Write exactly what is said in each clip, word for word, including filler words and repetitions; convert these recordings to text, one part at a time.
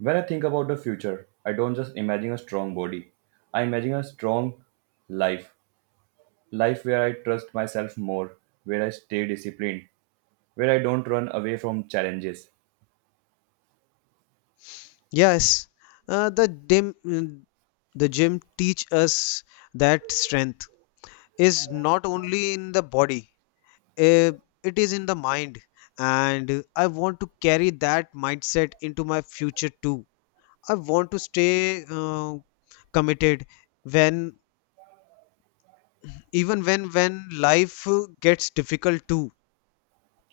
When I think about the future, I don't just imagine a strong body. I imagine a strong life. Life where I trust myself more, where I stay disciplined, where I don't run away from challenges. Yes, uh, the dim, the gym teach us that strength is not only in the body, eh, it is in the mind. And I want to carry that mindset into my future too. I want to stay uh, committed when even when when life uh, gets difficult too.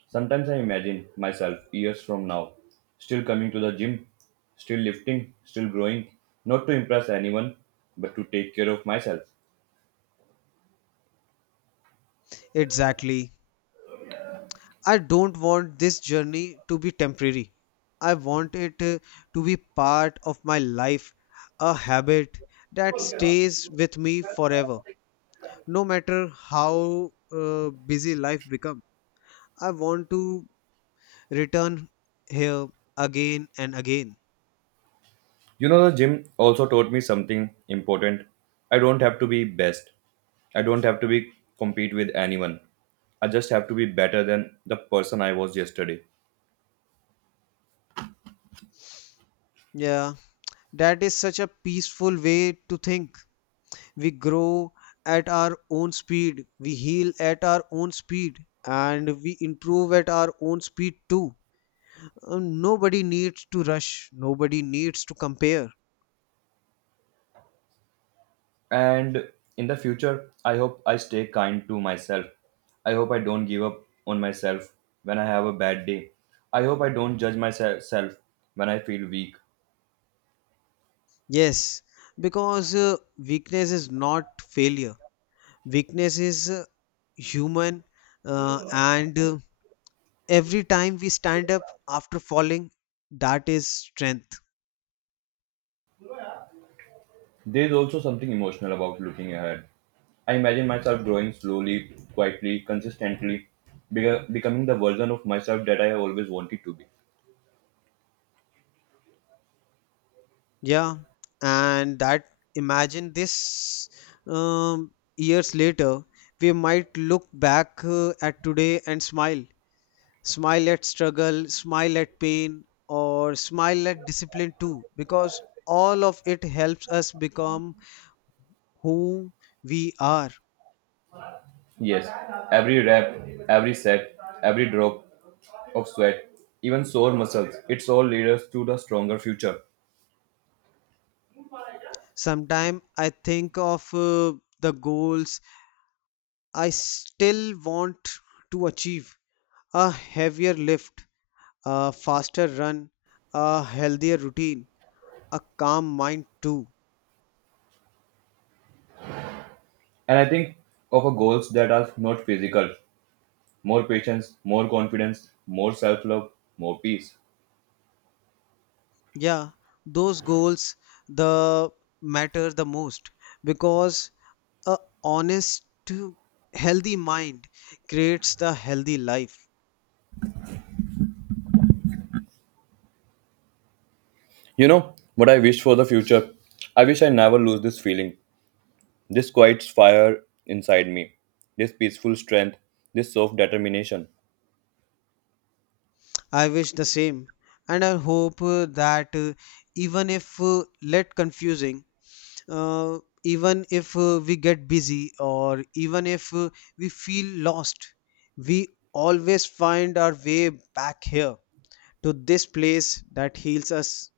Sometimes I imagine myself years from now, still coming to the gym, still lifting, still growing, not to impress anyone, but to take care of myself. Exactly. I don't want this journey to be temporary. I want it uh, to be part of my life, a habit that stays with me forever. No matter how uh, busy life becomes, I want to return here again and again. You know, the gym also taught me something important. I don't have to be best. I don't have to be compete with anyone. I just have to be better than the person I was yesterday. Yeah, that is such a peaceful way to think. We grow at our own speed, we heal at our own speed, and we improve at our own speed too. Uh, nobody needs to rush, nobody needs to compare. And in the future, I hope I stay kind to myself. I hope I don't give up on myself when I have a bad day. I hope I don't judge myself when I feel weak. Yes, because uh, weakness is not failure, weakness is uh, human, uh, and uh, every time we stand up after falling, that is strength. There is also something emotional about looking ahead. I imagine myself growing slowly, quietly, consistently, beca- becoming the version of myself that I have always wanted to be. Yeah, and that imagine this um, years later, we might look back uh, at today and smile smile at struggle, smile at pain, or smile at discipline too, because all of it helps us become who we are. Yes, every rep, every set, every drop of sweat, even sore muscles, it's all lead us to the stronger future. Sometimes I think of uh, the goals I still want to achieve a heavier lift, a faster run, a healthier routine, a calm mind too. And I think of a goals that are not physical, more patience, more confidence, more self-love, more peace. Yeah, those goals the matter the most because a honest healthy mind creates the healthy life. You know what I wish for the future? I wish I never lose this feeling. This quiet fire inside me, this peaceful strength, this soft determination. I wish the same, and I hope uh, that uh, even if uh, let confusing uh, even if uh, we get busy or even if uh, we feel lost, we always find our way back here to this place that heals us.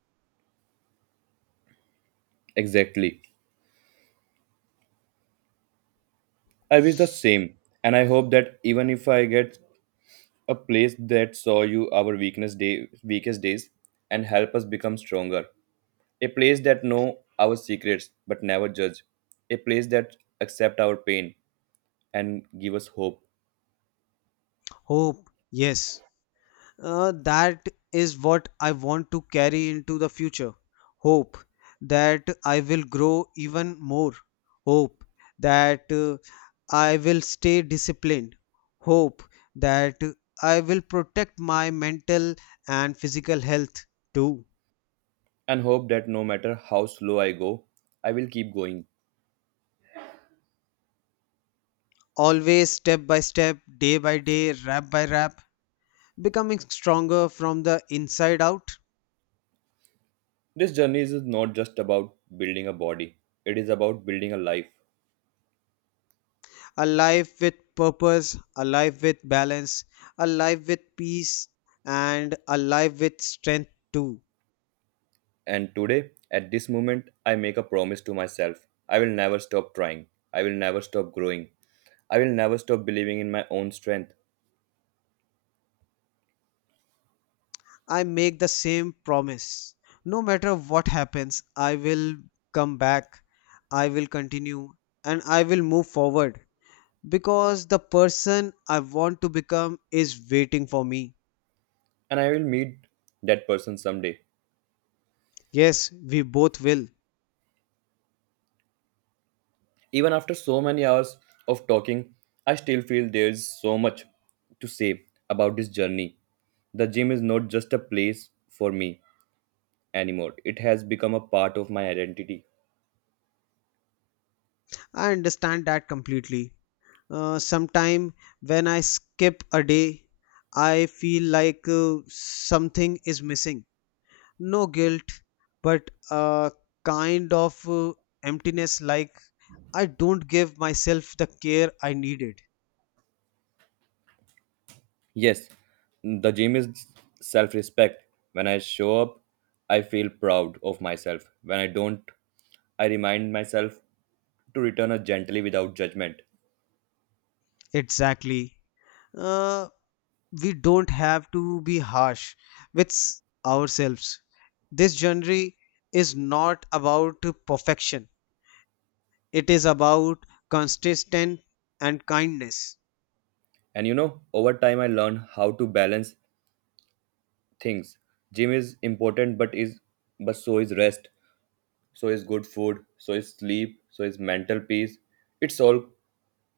Exactly. I wish the same, and I hope that even if I get a place that saw you our weakness day, weakest days and help us become stronger. A place that know our secrets but never judge. A place that accept our pain and give us hope. Hope, yes. Uh, that is what I want to carry into the future. Hope that I will grow even more. Hope that uh, I will stay disciplined. Hope that I will protect my mental and physical health too. And hope that no matter how slow I go, I will keep going. Always step by step, day by day, rap by rap, becoming stronger from the inside out. This journey is not just about building a body, it is about building a life. A life with purpose, a life with balance, a life with peace, and a life with strength too. And today, at this moment, I make a promise to myself. I will never stop trying, I will never stop growing, I will never stop believing in my own strength, I make the same promise. No matter what happens, I will come back, I will continue, and I will move forward because the person I want to become is waiting for me. and I will meet that person someday. Yes, we both will. Even after so many hours of talking, I still feel there is so much to say about this journey. The gym is not just a place for me anymore, it has become a part of my identity. I understand that completely. Uh, sometime when I skip a day, I feel like uh, something is missing. No guilt, but a kind of uh, emptiness, like I don't give myself the care I needed. Yes, the gym is self respect. When I show up, I feel proud of myself. When I don't, I remind myself to return it gently without judgment. Exactly. Uh, we don't have to be harsh with s- ourselves. This journey is not about perfection, it is about consistent and kindness. And you know, over time I learn how to balance things. Gym is important but is but so is rest, so is good food, so is sleep, so is mental peace. It's all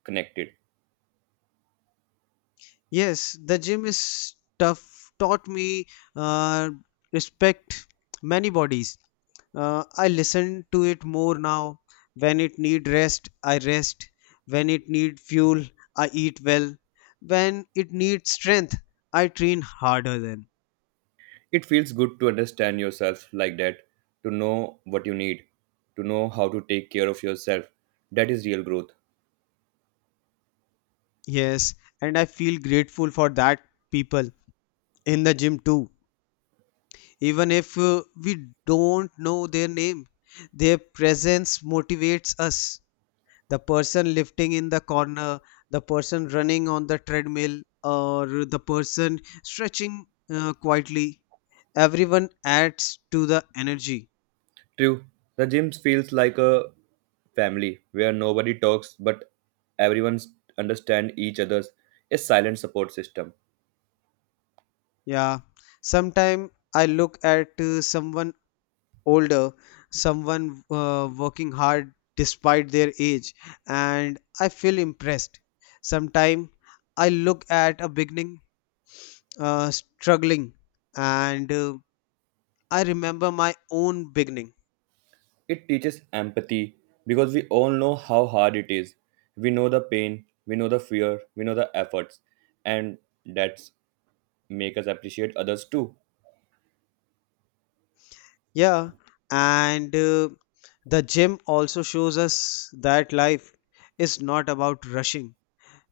connected. Yes, the gym is tough, taught me uh, respect many bodies. Uh, I listen to it more now. When it need rest, I rest. When it need fuel, I eat well. When it needs strength, I train harder then. It feels good to understand yourself like that, to know what you need, to know how to take care of yourself. That is real growth. Yes, and I feel grateful for that people in the gym too. Even if uh, we don't know their name, their presence motivates us. The person lifting in the corner, the person running on the treadmill, or the person stretching uh, quietly. Everyone adds to the energy. True, the gym feels like a family where nobody talks but everyone understands each other's a silent support system. Yeah. Sometimes I look at uh, someone older, someone uh, working hard despite their age, and I feel impressed. Sometimes I look at a beginning uh, struggling, and uh, I remember my own beginning. It teaches empathy because we all know how hard it is. We know the pain, we know the fear, we know the efforts, and that's make us appreciate others too. Yeah, and uh, the gym also shows us that life is not about rushing.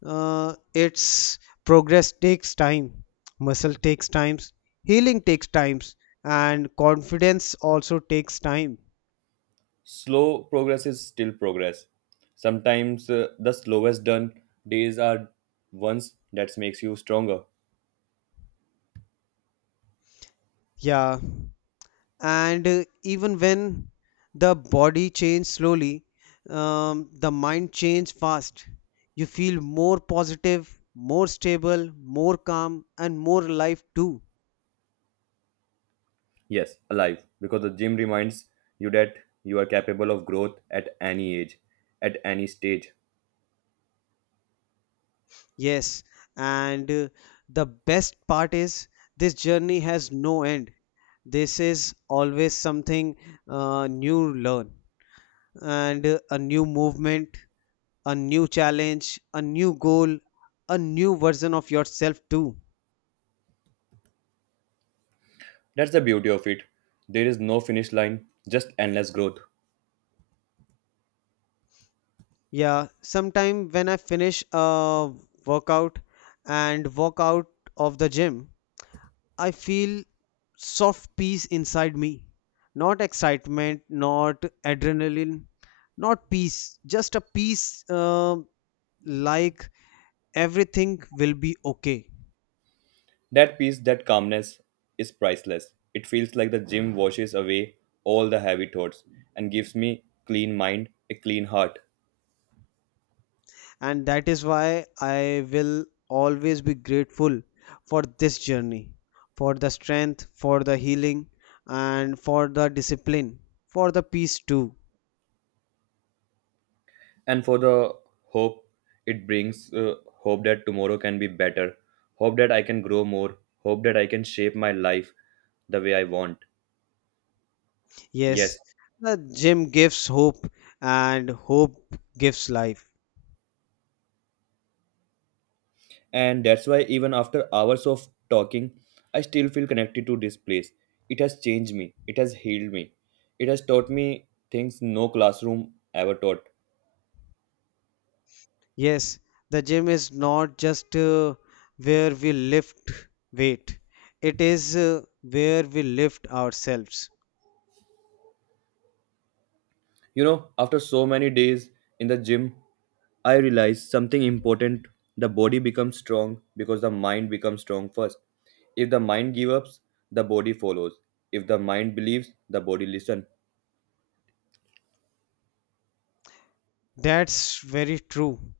Uh, it's progress takes time, muscle takes times, healing takes times, and confidence also takes time. Slow progress is still progress. Sometimes uh, the slowest done days are ones that makes you stronger. Yeah, and uh, even when the body changes slowly, um, the mind changes fast. You feel more positive, more stable, more calm, and more alive too. Yes, alive, because the gym reminds you that you are capable of growth at any age, at any stage. Yes, and uh, the best part is this journey has no end. This is always something uh, new learn and uh, a new movement, a new challenge, a new goal, a new version of yourself too. That's the beauty of it. There is no finish line, just endless growth. Yeah, sometime when I finish a workout and walk out of the gym, I feel soft peace inside me. Not excitement, not adrenaline, not peace. Just a peace uh, like everything will be okay. That peace, that calmness is priceless. It feels like the gym washes away all the heavy thoughts and gives me clean mind, a clean heart. And that is why I will always be grateful for this journey, for the strength, for the healing, and for the discipline, for the peace too. And for the hope it brings, uh, hope that tomorrow can be better, hope that I can grow more, hope that I can shape my life the way I want. Yes, Yes, the gym gives hope, and hope gives life. and that's why even after hours of talking, I still feel connected to this place. It has changed me, it has healed me, it has taught me things no classroom ever taught. Yes, the gym is not just uh, where we lift weight, it is uh, where we lift ourselves. You know, after so many days in the gym I realized something important. The body becomes strong because the mind becomes strong first. If the mind gives up, the body follows. If the mind believes, the body listens. That's very true.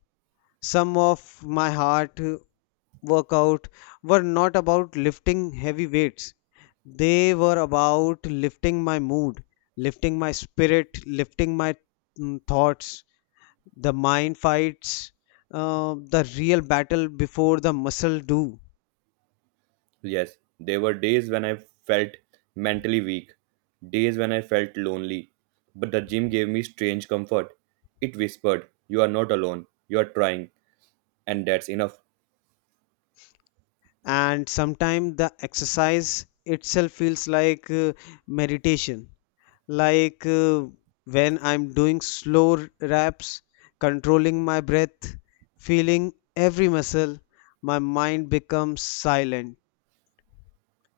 Some of my heart uh, workout were not about lifting heavy weights. They were about lifting my mood, lifting my spirit, lifting my mm, thoughts, the mind fights, uh, the real battle before the muscle do. Yes, there were days when I felt mentally weak, days when I felt lonely. But the gym gave me strange comfort. It whispered, You are not alone, you are trying, and that's enough. And sometimes the exercise itself feels like uh, meditation, like uh, when I'm doing slow r- reps, controlling my breath, feeling every muscle, my mind becomes silent.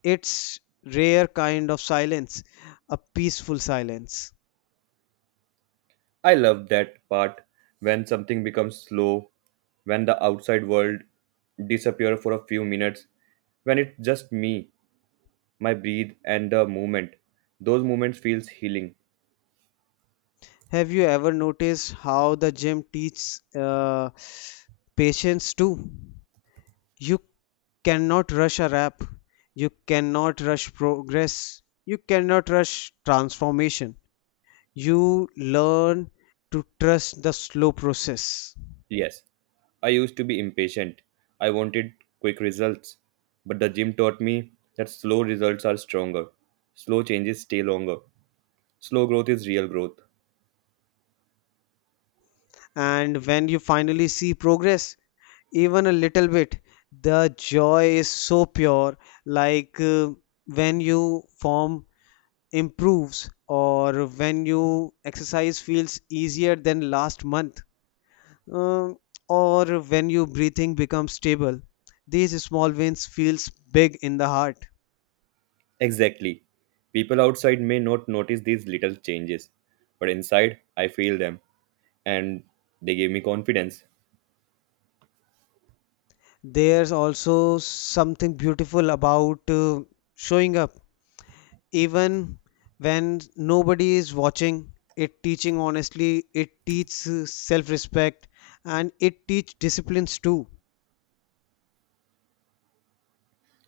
It's rare kind of silence, a peaceful silence. I love that part when something becomes slow, when the outside world disappears for a few minutes, when it's just me, my breathe, and the movement. Those moments feels healing. Have you ever noticed how the gym teaches uh, patience too? You cannot rush a rap. You cannot rush progress. You cannot rush transformation. You learn to trust the slow process. Yes, I used to be impatient. I wanted quick results. But the gym taught me that slow results are stronger. Slow changes stay longer. Slow growth is real growth. And when you finally see progress, even a little bit, the joy is so pure. Like uh, when you form improves, or when you exercise feels easier than last month, um, or when your breathing becomes stable. These small wins feels big in the heart. Exactly. People outside may not notice these little changes, but inside I feel them and they gave me confidence. There's also something beautiful about uh, showing up, even when nobody is watching. It teaching honestly, it teaches uh, self-respect, and it teach disciplines too.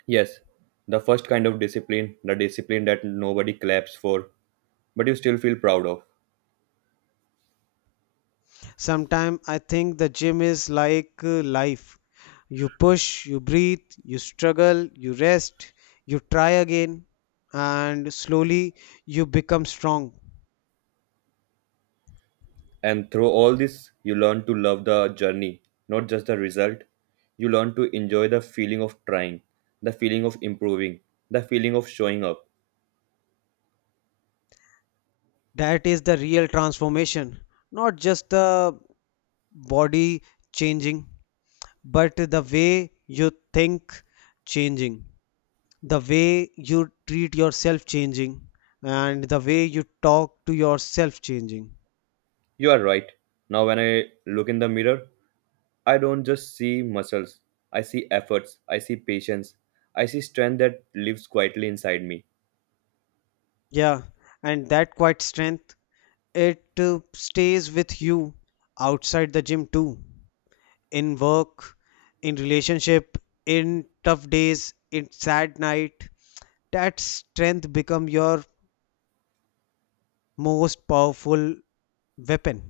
Yes, the first kind of discipline, the discipline that nobody claps for, but you still feel proud of. Sometimes I think the gym is like uh, life. You push, you breathe, you struggle, you rest, you try again, and slowly you become strong. And through all this, you learn to love the journey, not just the result. You learn to enjoy the feeling of trying, the feeling of improving, the feeling of showing up. That is the real transformation, not just the body changing, but the way you think changing, the way you treat yourself changing, and the way you talk to yourself changing. You are right. Now, when I look in the mirror, I don't just see muscles. I see efforts. I see patience. I see strength that lives quietly inside me. Yeah, and that quiet strength, it uh, stays with you outside the gym too. In work, in relationship, in tough days, in sad night. That strength become your most powerful weapon.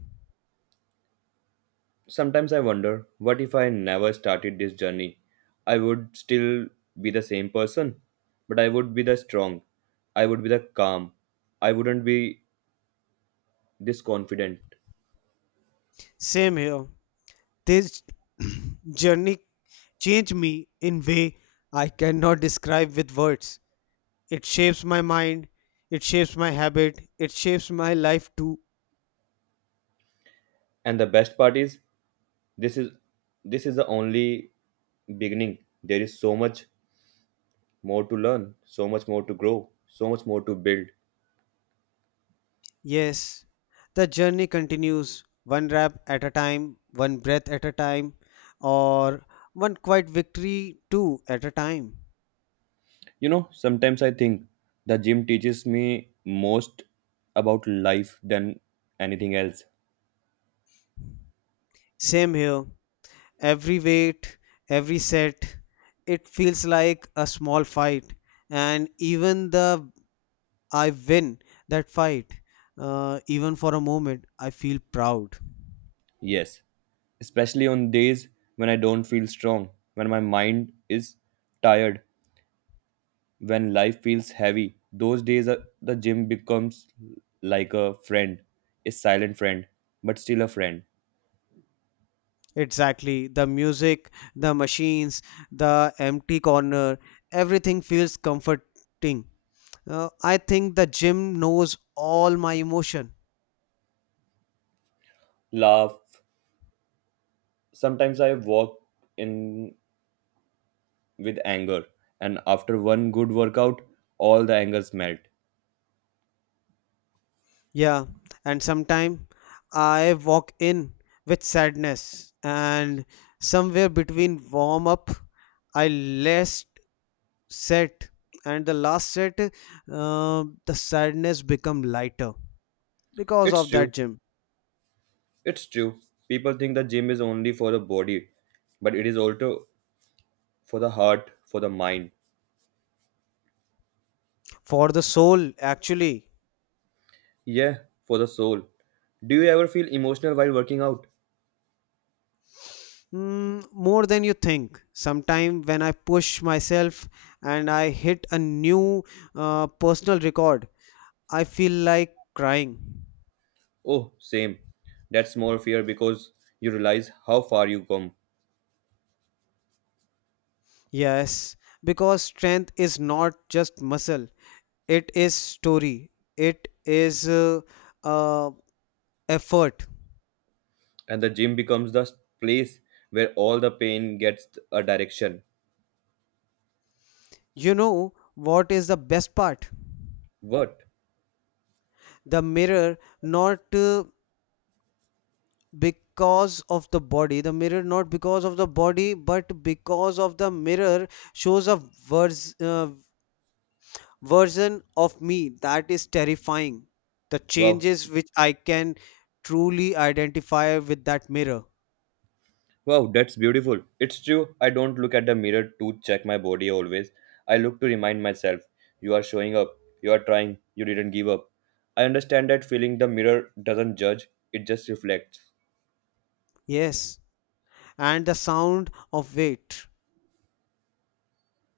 Sometimes I wonder what if I never started this journey? I would still be the same person, but I would be the strong. I would be the calm. I wouldn't be this confident. Same here. This journey changed me in way I cannot describe with words. It shapes my mind, it shapes my habit, it shapes my life too. And the best part is this is this is the only beginning. There is so much more to learn, so much more to grow, so much more to build. Yes, the journey continues, one rap at a time, one breath at a time, or one quiet victory too at a time. You know, sometimes I think the gym teaches me most about life than anything else. Same here, every weight, every set, it feels like a small fight, and even the I win that fight, uh, even for a moment, I feel proud. Yes, especially on days when I don't feel strong, when my mind is tired, when life feels heavy. Those days, are, the gym becomes like a friend, a silent friend, but still a friend. Exactly. The music, the machines, the empty corner, everything feels comforting. Uh, I think the gym knows all my emotion. Laugh. Sometimes I walk in with anger, and after one good workout, all the angers melt. Yeah, and sometimes I walk in with sadness, and somewhere between warm up, I last set, and the last set, uh, the sadness become lighter because It's of true. that gym. It's true. People think the gym is only for the body, but it is also for the heart, for the mind. For the soul actually. Yeah, for the soul. Do you ever feel emotional while working out? Mm, more than you think. Sometime when I push myself and I hit a new uh, personal record, I feel like crying. Oh, same. That's more fear because you realize how far you come, Yes, because strength is not just muscle, it is story, it is uh, uh, effort. and the gym becomes the place where all the pain gets a direction. You know what is the best part? What? The mirror, not uh, because of the body the mirror not because of the body but because of the mirror shows a vers- uh, version of me that is terrifying, the Wow. changes which I can truly identify with that mirror. Wow, that's beautiful. It's true, I don't look at the mirror to check my body always. I look to remind myself, you are showing up, you are trying, you didn't give up. I understand that feeling the mirror doesn't judge, it just reflects. Yes, and the sound of it.